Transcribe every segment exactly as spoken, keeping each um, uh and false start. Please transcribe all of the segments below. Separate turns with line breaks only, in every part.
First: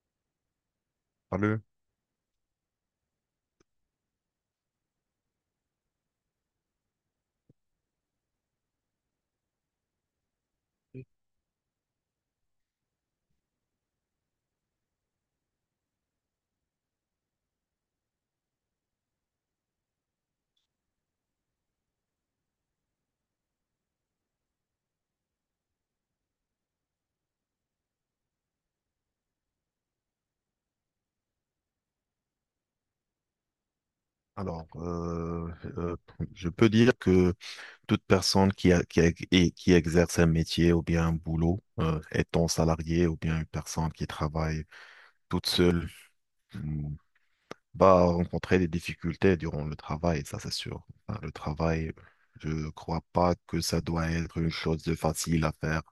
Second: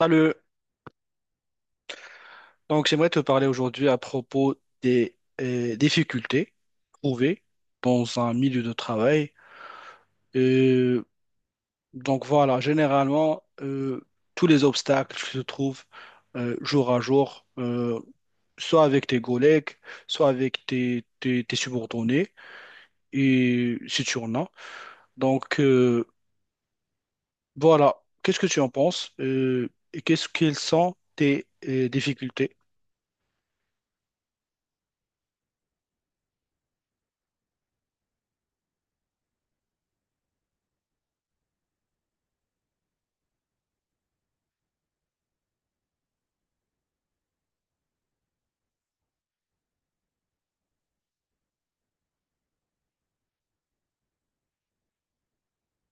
Salut.
Allô.
Donc, j'aimerais te parler aujourd'hui à propos des euh, difficultés trouvées dans un milieu de travail. Euh, donc, voilà, généralement, euh, tous les obstacles se trouvent euh, jour à jour, euh, soit avec tes collègues, soit avec tes, tes, tes subordonnés, et si tu en as. Donc, euh, voilà, qu'est-ce que tu en penses euh, et qu'est-ce qu'elles sont tes euh, difficultés?
Alors, euh, euh, je peux dire que toute personne qui, a- qui, a- et qui exerce un métier ou bien un boulot, euh, étant salarié ou bien une personne qui travaille toute seule, mm, va rencontrer des difficultés durant le travail, ça c'est sûr. Enfin, le travail, je ne crois pas que ça doit être une chose de facile à faire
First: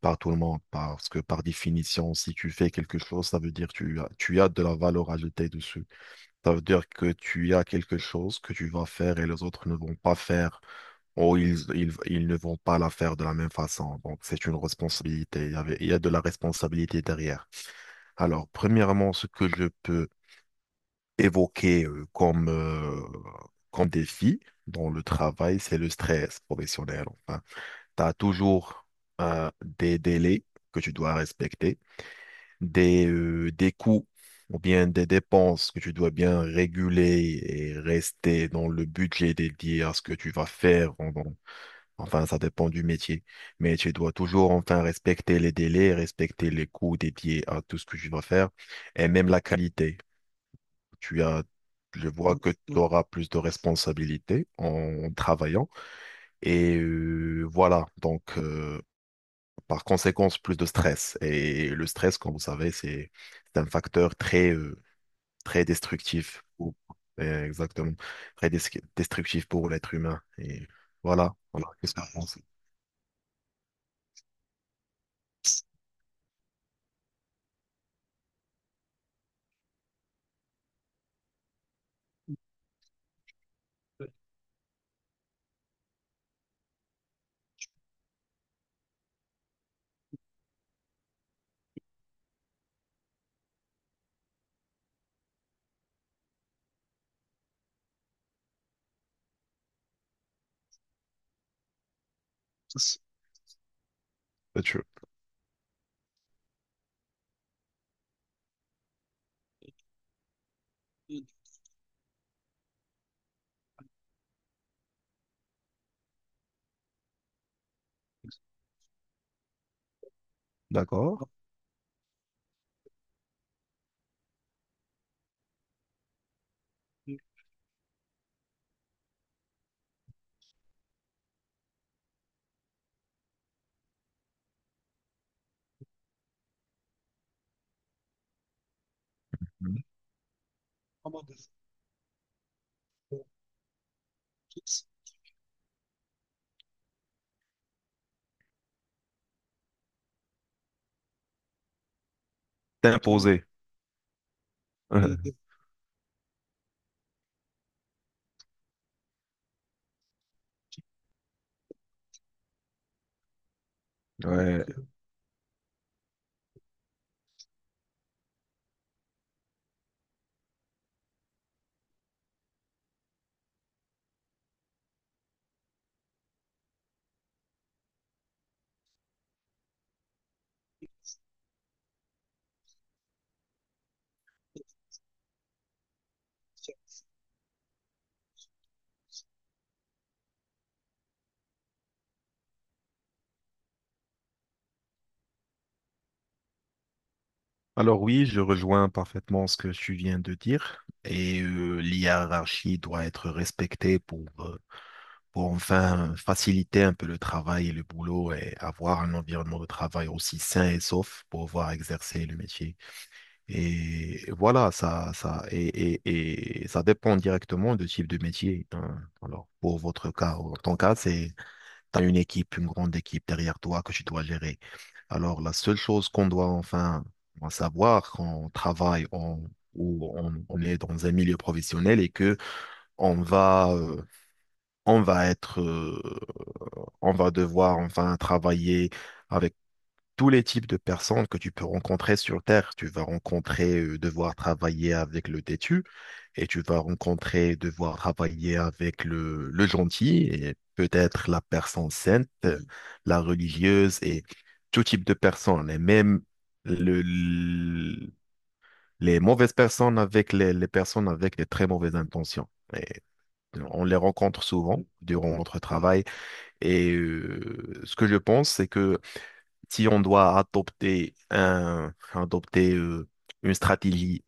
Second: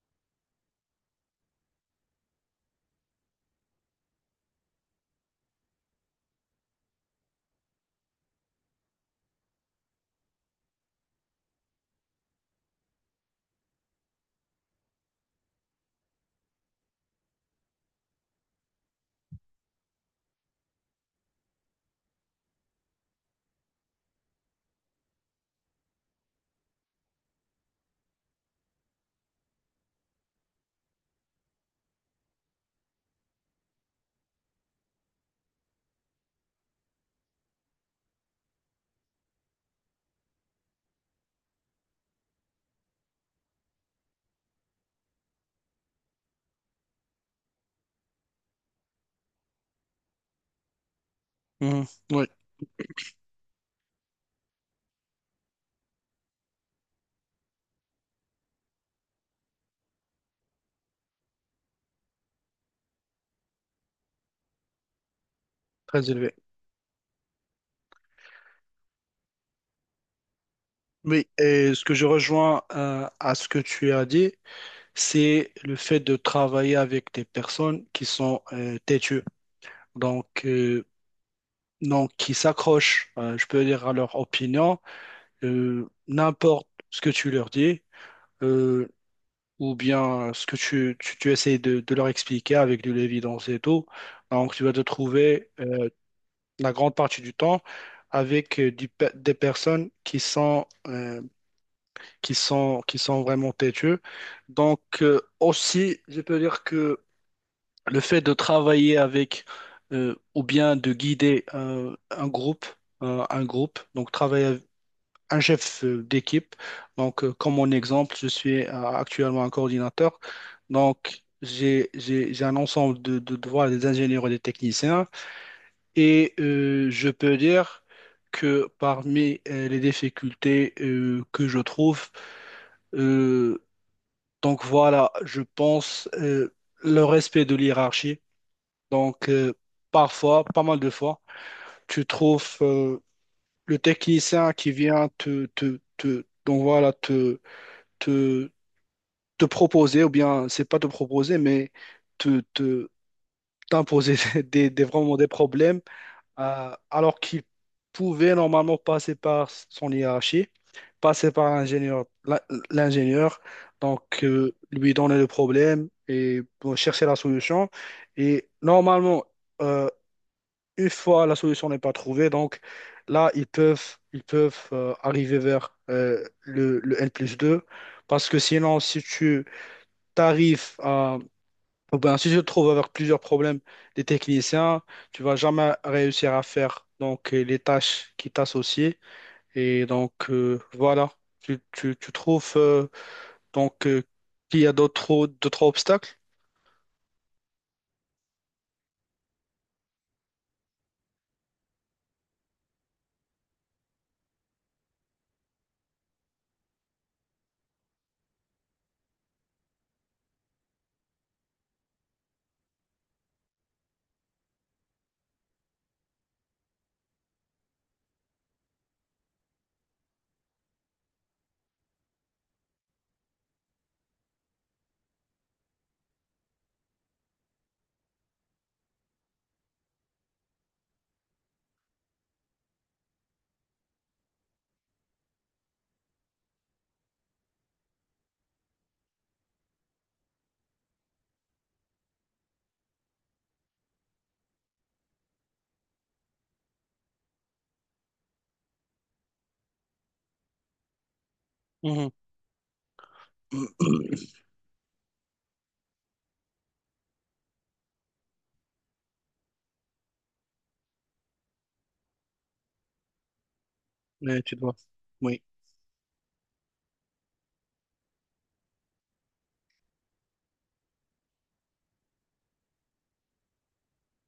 par tout le monde, parce que par définition, si tu fais quelque chose, ça veut dire que tu as, tu as de la valeur ajoutée dessus. Ça veut dire que tu as quelque chose que tu vas faire et les autres ne vont pas faire, ou ils, ils, ils ne vont pas la faire de la même façon. Donc, c'est une responsabilité. Il y avait- il y a de la responsabilité derrière. Alors, premièrement, ce que je peux évoquer euh, comme, euh, comme défi dans le travail, c'est le stress professionnel. Enfin, tu as toujours euh, des délais que tu dois respecter, des, euh, des coûts ou bien des dépenses que tu dois bien réguler et rester dans le budget dédié à ce que tu vas faire. en- en- Enfin, ça dépend du métier. Mais tu dois toujours enfin respecter les délais, respecter les coûts dédiés à tout ce que tu vas faire et même la qualité. Tu as,
Mhm.
je
Oui,
vois que tu auras plus de responsabilités en travaillant. Et euh, voilà, donc... euh, par conséquence, plus de stress. Et le stress, comme vous savez, c'est c'est un facteur très, euh, très
très élevé.
destructif. Ou- euh, Exactement. Très des- Destructif pour l'être humain. Et
Oui,
voilà. Voilà.
et ce que
Qu'est-ce que
je
vous pensez?
rejoins euh, à ce que tu as dit, c'est le fait de travailler avec des personnes qui sont euh, têtues, donc, euh, donc qui s'accrochent, euh, je peux dire, à leur opinion, euh, n'importe ce que tu leur dis. Euh, ou bien euh, ce que tu, tu, tu essayes de, de leur expliquer avec de l'évidence et tout. Donc, tu vas te trouver euh, la grande partie du temps avec euh, du pe- des personnes qui sont, euh, qui sont, qui
C'est
sont vraiment têtues. Donc,
sûr.
euh, aussi, je peux dire que le fait de travailler avec euh, ou bien de guider euh, un groupe, euh, un groupe, donc travailler un chef euh, d'équipe. Donc, euh, comme mon exemple, je suis euh, actuellement un coordinateur. Donc,
D'accord.
j'ai, j'ai, j'ai un ensemble de, de devoirs des ingénieurs et des techniciens. Et euh, je peux dire que parmi euh, les difficultés euh, que je trouve, euh, donc voilà, je pense euh, le respect de l'hiérarchie. Donc, euh,
Mhm.
parfois, pas mal de fois, tu trouves euh, le technicien qui vient te, te, te- donc voilà, te, te proposer, ou bien c'est pas te proposer, mais te, te- t'imposer des, des- vraiment des problèmes, euh, alors qu'il pouvait normalement passer par son hiérarchie, passer par l'ingénieur, l'in- l'ingénieur, donc euh, lui donner le problème et bon, chercher la solution. Et normalement, euh, une fois la solution n'est pas trouvée, donc là, ils peuvent, ils peuvent euh, arriver vers euh, le, le N plus deux parce que sinon, si tu t'arrives à... oh ben, si tu te trouves avec plusieurs problèmes des techniciens, tu vas jamais réussir à faire donc les tâches qui t'associent. Et donc, euh, voilà, tu, tu, tu trouves euh, donc euh, qu'il y a d'autres d'autres obstacles.
Alors oui, je rejoins parfaitement ce que tu viens de dire. Et euh, l'hierarchie doit être respectée pour, euh, pour enfin faciliter un peu le travail et le boulot et avoir un environnement de travail aussi sain et sauf pour pouvoir exercer le métier. Et voilà, ça, ça, et, et, et ça dépend directement du type de métier, hein. Alors, pour votre cas, ou ton cas, c'est, tu as une équipe, une grande équipe derrière toi que tu dois gérer. Alors, la seule chose qu'on doit enfin savoir quand on travaille en- ou on, on est dans un milieu professionnel et que on va, euh, on va être, euh, on va devoir enfin travailler avec tous les types de personnes que tu peux rencontrer sur Terre. Tu vas rencontrer euh, devoir travailler avec le têtu et tu vas rencontrer devoir travailler avec le, le gentil et peut-être la personne
Mhm.
sainte, euh, la religieuse et tout type de personnes. Et même le- le- les mauvaises personnes avec les, les personnes avec des très mauvaises intentions. Et on les
Mais
rencontre
tu dois.
souvent durant
Oui,
notre travail. Et euh, ce que je pense, c'est que si on doit adopter un, adopter euh, une stratégie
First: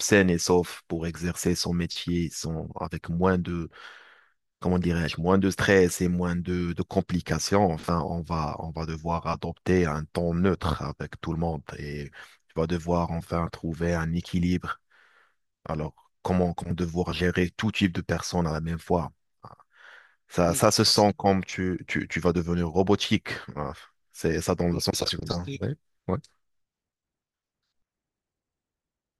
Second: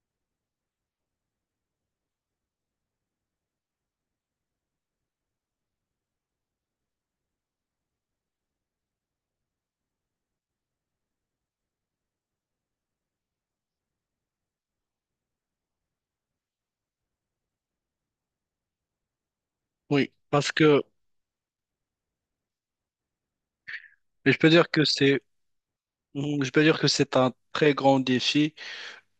saine et sauf pour exercer son métier sans, avec moins de, comment dirais-je, moins de stress et moins de, de complications, enfin, on va, on va devoir adopter un ton neutre avec tout le monde et on va devoir enfin trouver un équilibre. Alors, comment, comment devoir gérer tout type de personnes à la même fois?
oui, parce
Ça, ça
que
se sent comme tu, tu, tu vas devenir robotique. Voilà.
je
C'est
peux
ça
dire
donne la
que
sensation.
c'est,
Ça. Ouais.
je peux dire que c'est un très grand défi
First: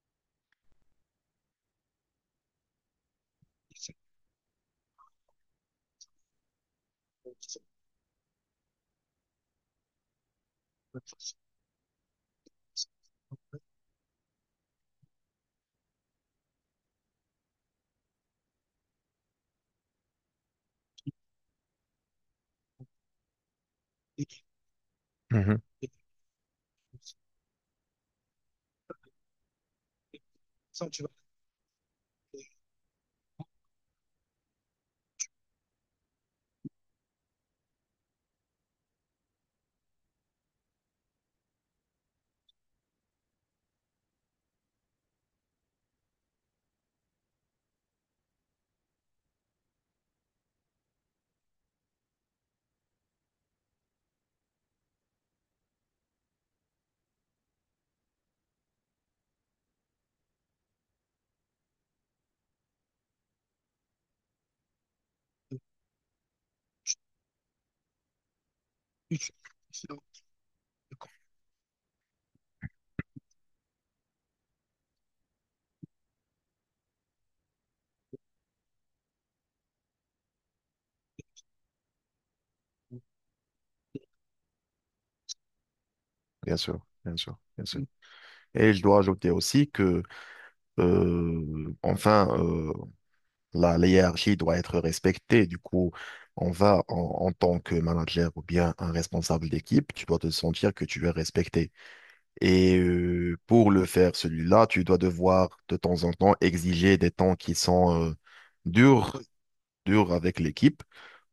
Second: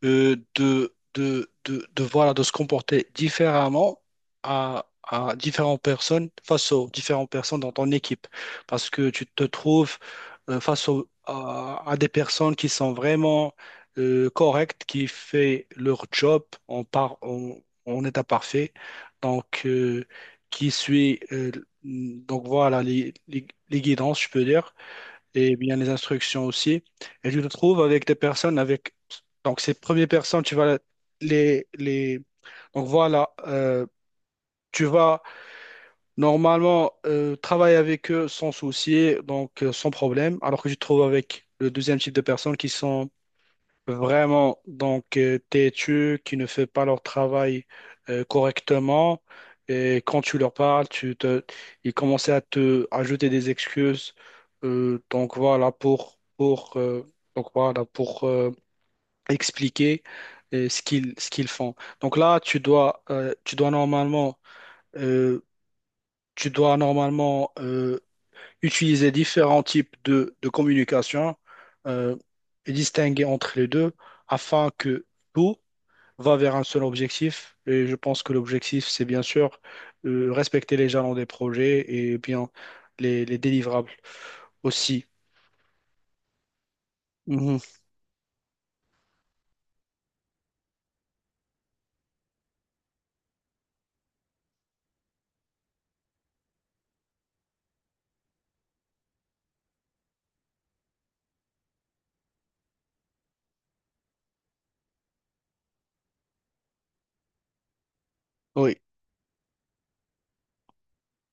euh, de, de, de, de, voilà, de se comporter différemment à, à différentes personnes, face aux différentes personnes dans ton équipe. Parce que tu te trouves euh, face au- à, à des personnes qui sont vraiment euh, correctes, qui font leur job en, par, en, en état parfait. Donc, euh, qui suit, euh, donc voilà, les, les, les guidances, je peux dire et
Ouais.
bien les instructions aussi. Et tu te trouves avec des personnes avec... Donc, ces premières personnes, tu vas les... les... Donc, voilà, euh, tu vas normalement euh, travailler avec eux sans souci, donc euh, sans problème, alors que tu te trouves avec le deuxième type de personnes qui sont vraiment, donc euh, têtu, qui ne fait pas leur travail euh, correctement. Et quand tu leur parles, tu te, ils commençaient à te ajouter des excuses. Euh, donc voilà pour pour euh, donc voilà pour euh, expliquer euh, ce qu'ils ce qu'ils font. Donc là, tu dois euh, tu dois normalement euh, tu dois normalement euh, utiliser différents types de, de communication euh, et distinguer entre les deux afin que tout va vers un seul objectif. Et je pense que l'objectif, c'est bien sûr euh, respecter les jalons des projets et bien les, les délivrables aussi.
Bien sûr, bien sûr,
Mhm.
bien sûr. Et je dois ajouter aussi que, euh, enfin, euh, la, la hiérarchie doit être respectée. Du coup, on va, en, en tant que manager ou bien un responsable d'équipe, tu dois te sentir que tu es respecté. Et euh, pour le faire, celui-là, tu dois devoir de temps en temps exiger des temps qui sont euh,
Oui,
durs, dur avec l'équipe.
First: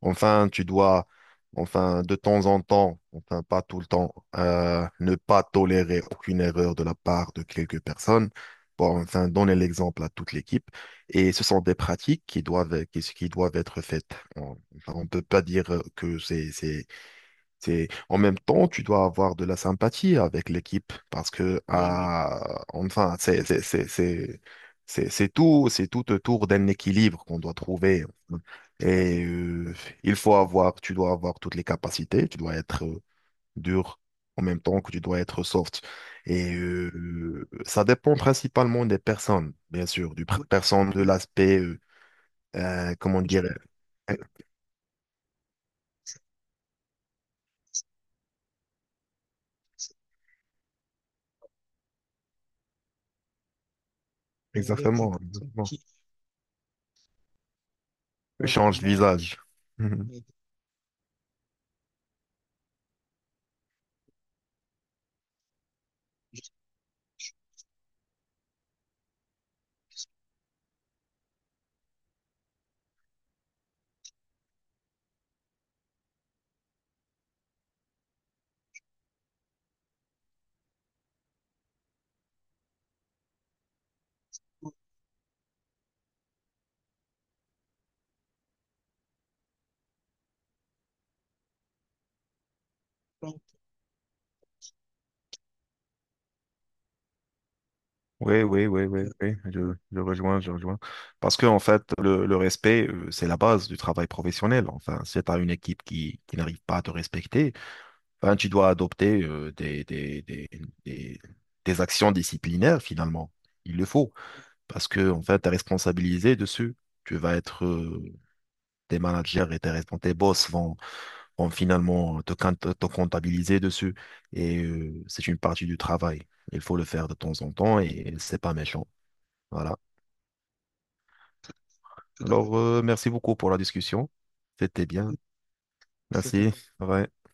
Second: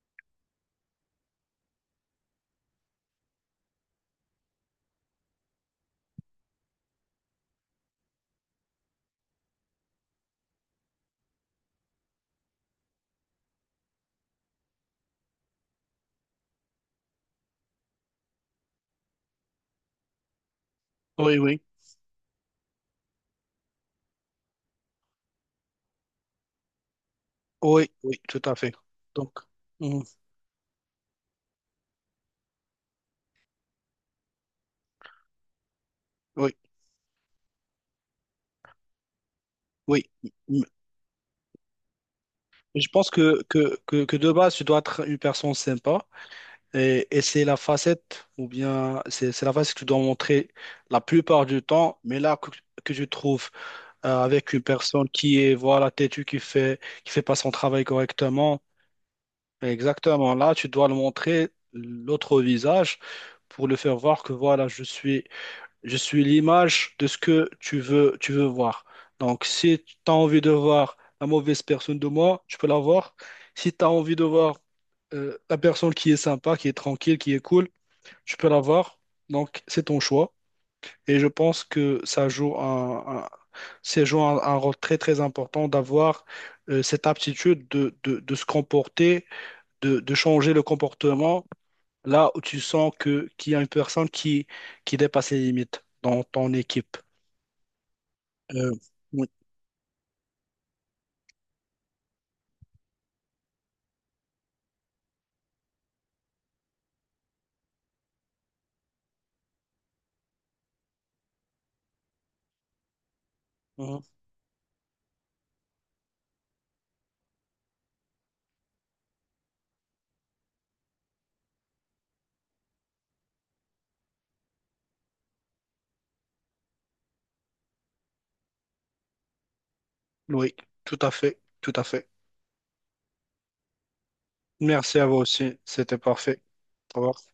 Enfin, tu dois, enfin, de temps en temps, enfin, pas tout le temps, euh, ne pas tolérer aucune erreur de la part de quelques personnes pour enfin donner l'exemple à toute l'équipe. Et ce sont des pratiques qui doivent, qui, qui doivent être faites. On, enfin, on peut pas dire que c'est, c'est c'est, en même temps, tu dois avoir de la sympathie avec l'équipe parce
oui,
que, oui,
oui,
oui, ah, enfin, c'est, c'est, c'est, c'est, c'est- c'est tout, c'est tout autour d'un équilibre qu'on doit
oui,
trouver.
oui, tout à fait.
Et
Donc,
euh,
mhm.
il faut avoir, tu dois avoir toutes les capacités, tu dois être euh, dur en même temps que tu dois être soft.
Oui,
Et euh, ça dépend principalement des personnes, bien
oui.
sûr, du pr- personne, de l'aspect, euh,
Je
euh,
pense
comment
que,
dire,
que, que, que de
qui,
base, tu dois être une personne sympa. Et, et c'est la facette, ou bien c'est c'est la facette que tu dois montrer la plupart du temps, mais là que, que je trouve euh, avec une personne
exactement,
qui est,
exactement. Qui-
voilà, têtue, qui fait, qui fait pas son travail
ouais,
correctement,
change de moi, visage.
exactement, là tu dois le montrer l'autre visage pour le faire voir que voilà, je suis, je suis l'image de ce que tu veux, tu veux voir. Donc si tu as envie de voir la mauvaise personne de moi, tu peux la voir. Si tu as envie de voir euh, la personne qui est sympa, qui est tranquille, qui est cool, tu peux l'avoir, donc c'est ton choix. Et je pense que ça joue un, un- ça joue un, un rôle très très important d'avoir euh, cette aptitude de, de- de se comporter, de, de changer le comportement là où tu sens que qu'il y a une personne qui, qui dépasse les limites dans ton équipe.
Oui, oui,
Euh,
oui, oui,
oui,
oui, je, je rejoins, je rejoins. Parce que, en fait, le, le respect, euh, c'est la base du travail professionnel. Enfin, si tu as une équipe qui, qui n'arrive pas à te respecter, ben, tu dois adopter euh, des, des, des, des, des actions disciplinaires, finalement. Il le
mhm.
faut. Parce que, en fait, tu es responsabilisé dessus. Tu vas être, euh, tes managers et tes, respons- tes boss vont, vont finalement te, quint- te comptabiliser dessus. Et euh, c'est une partie du travail. Il faut le faire de temps en temps et c'est pas méchant. Voilà.
Oui, tout à fait, tout à fait.
Alors, euh, merci beaucoup pour la discussion. C'était
Merci à
bien.
vous
C'était…
aussi, c'était parfait.
Merci. C'était…
Au revoir.
Ouais.